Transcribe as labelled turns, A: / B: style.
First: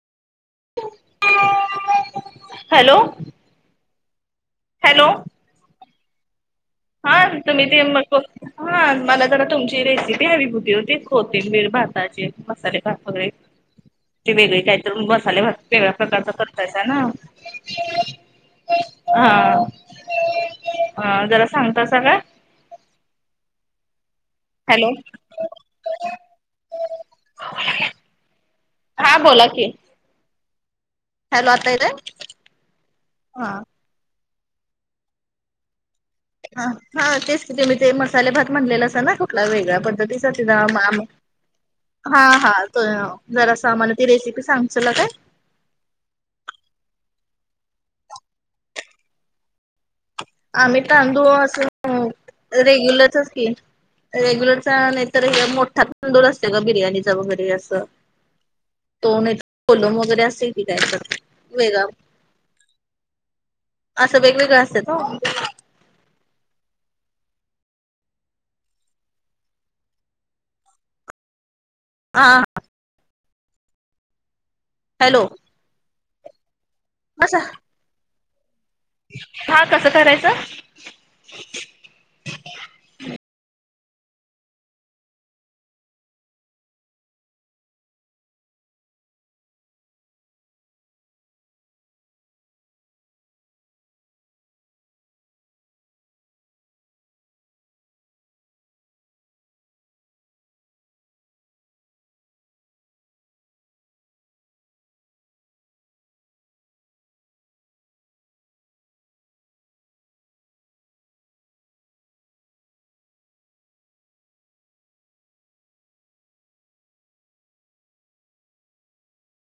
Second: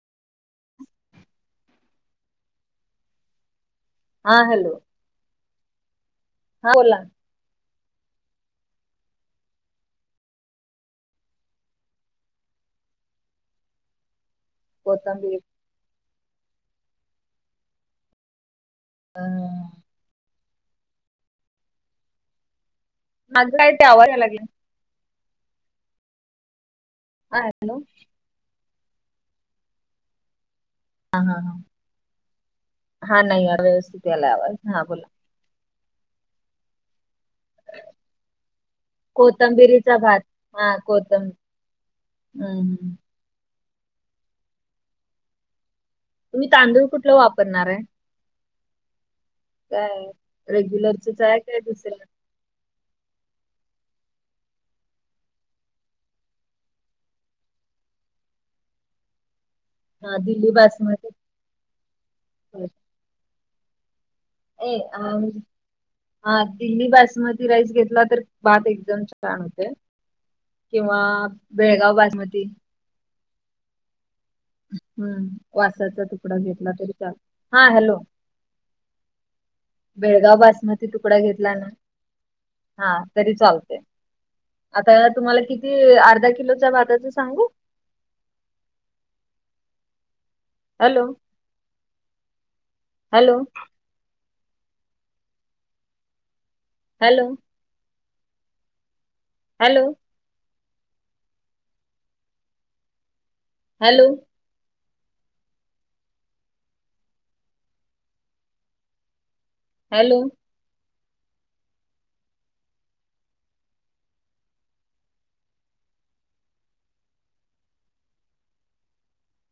A: Hello.
B: हा hello.
A: Hello.
B: हां बोला.
A: तुम्ही ते मग हा मला जरा तुमची रेसिपी हवी होती ओ ती कोथिंबीर भाताची मसाले भात वगैरे. ती वेगळी काही तर
B: कोथंबीर
A: मसाले भात वेगळ्या प्रकारचा करतायसा ना.
B: अ
A: हा हा जरा सांगतासा का?
B: माझंय ते आवाज यायलागलाय.
A: हॅलो
B: हा, हॅलो.
A: हां बोला की.
B: हा हा
A: हॅलो
B: हं
A: आता येतोय
B: हा नाही यायलाय, व्यवस्थित यालाय आवाज हा बोला.
A: हं हां तेच तिथे मी ते मसाले भात म्हणलेले सा ना, कुठला वेगळ्या पद्धतीचा ते जरा
B: दम
A: हा हा तो जरासं, आम्हाला ती रेसिपी सांगशिला काय?
B: तुम्ही तांदूळ कुठलं वापरणाराय? काय
A: आम्ही
B: रेग्युलरचच
A: तांदूळ
B: हाय काय? दुसरं
A: असं रेग्युलरचच की. रेग्युलरचा नाही तर हे मोठा तांदूळ असते गं बिर्याणीचा वगैरे असं. तो नाहीतर कोलम
B: हा
A: वगैरे
B: दिल्ली
A: असेल की
B: बासमती
A: कायत्रतर वेगळा. असं वेगवेगळं असतात
B: [unintelligible] हा दिल्ली बासमती राईस घेतला तर भात एकदम छान होतय. किंवा बेळगाव
A: हा
B: बासमती.
A: हॅलो
B: हम्म वासाचा तुकडा घेतला तरी चालल,
A: असं
B: हा हॅलो
A: हा कसं.
B: बेळगाव
A: करायचं
B: बासमती तुकडा घेतला ना, हा तरी चालतय. आता तुम्हाला किती,. अर्धा किलोच्या भााताच सांगू hello, hello. Hello hello hello. Hello. Hello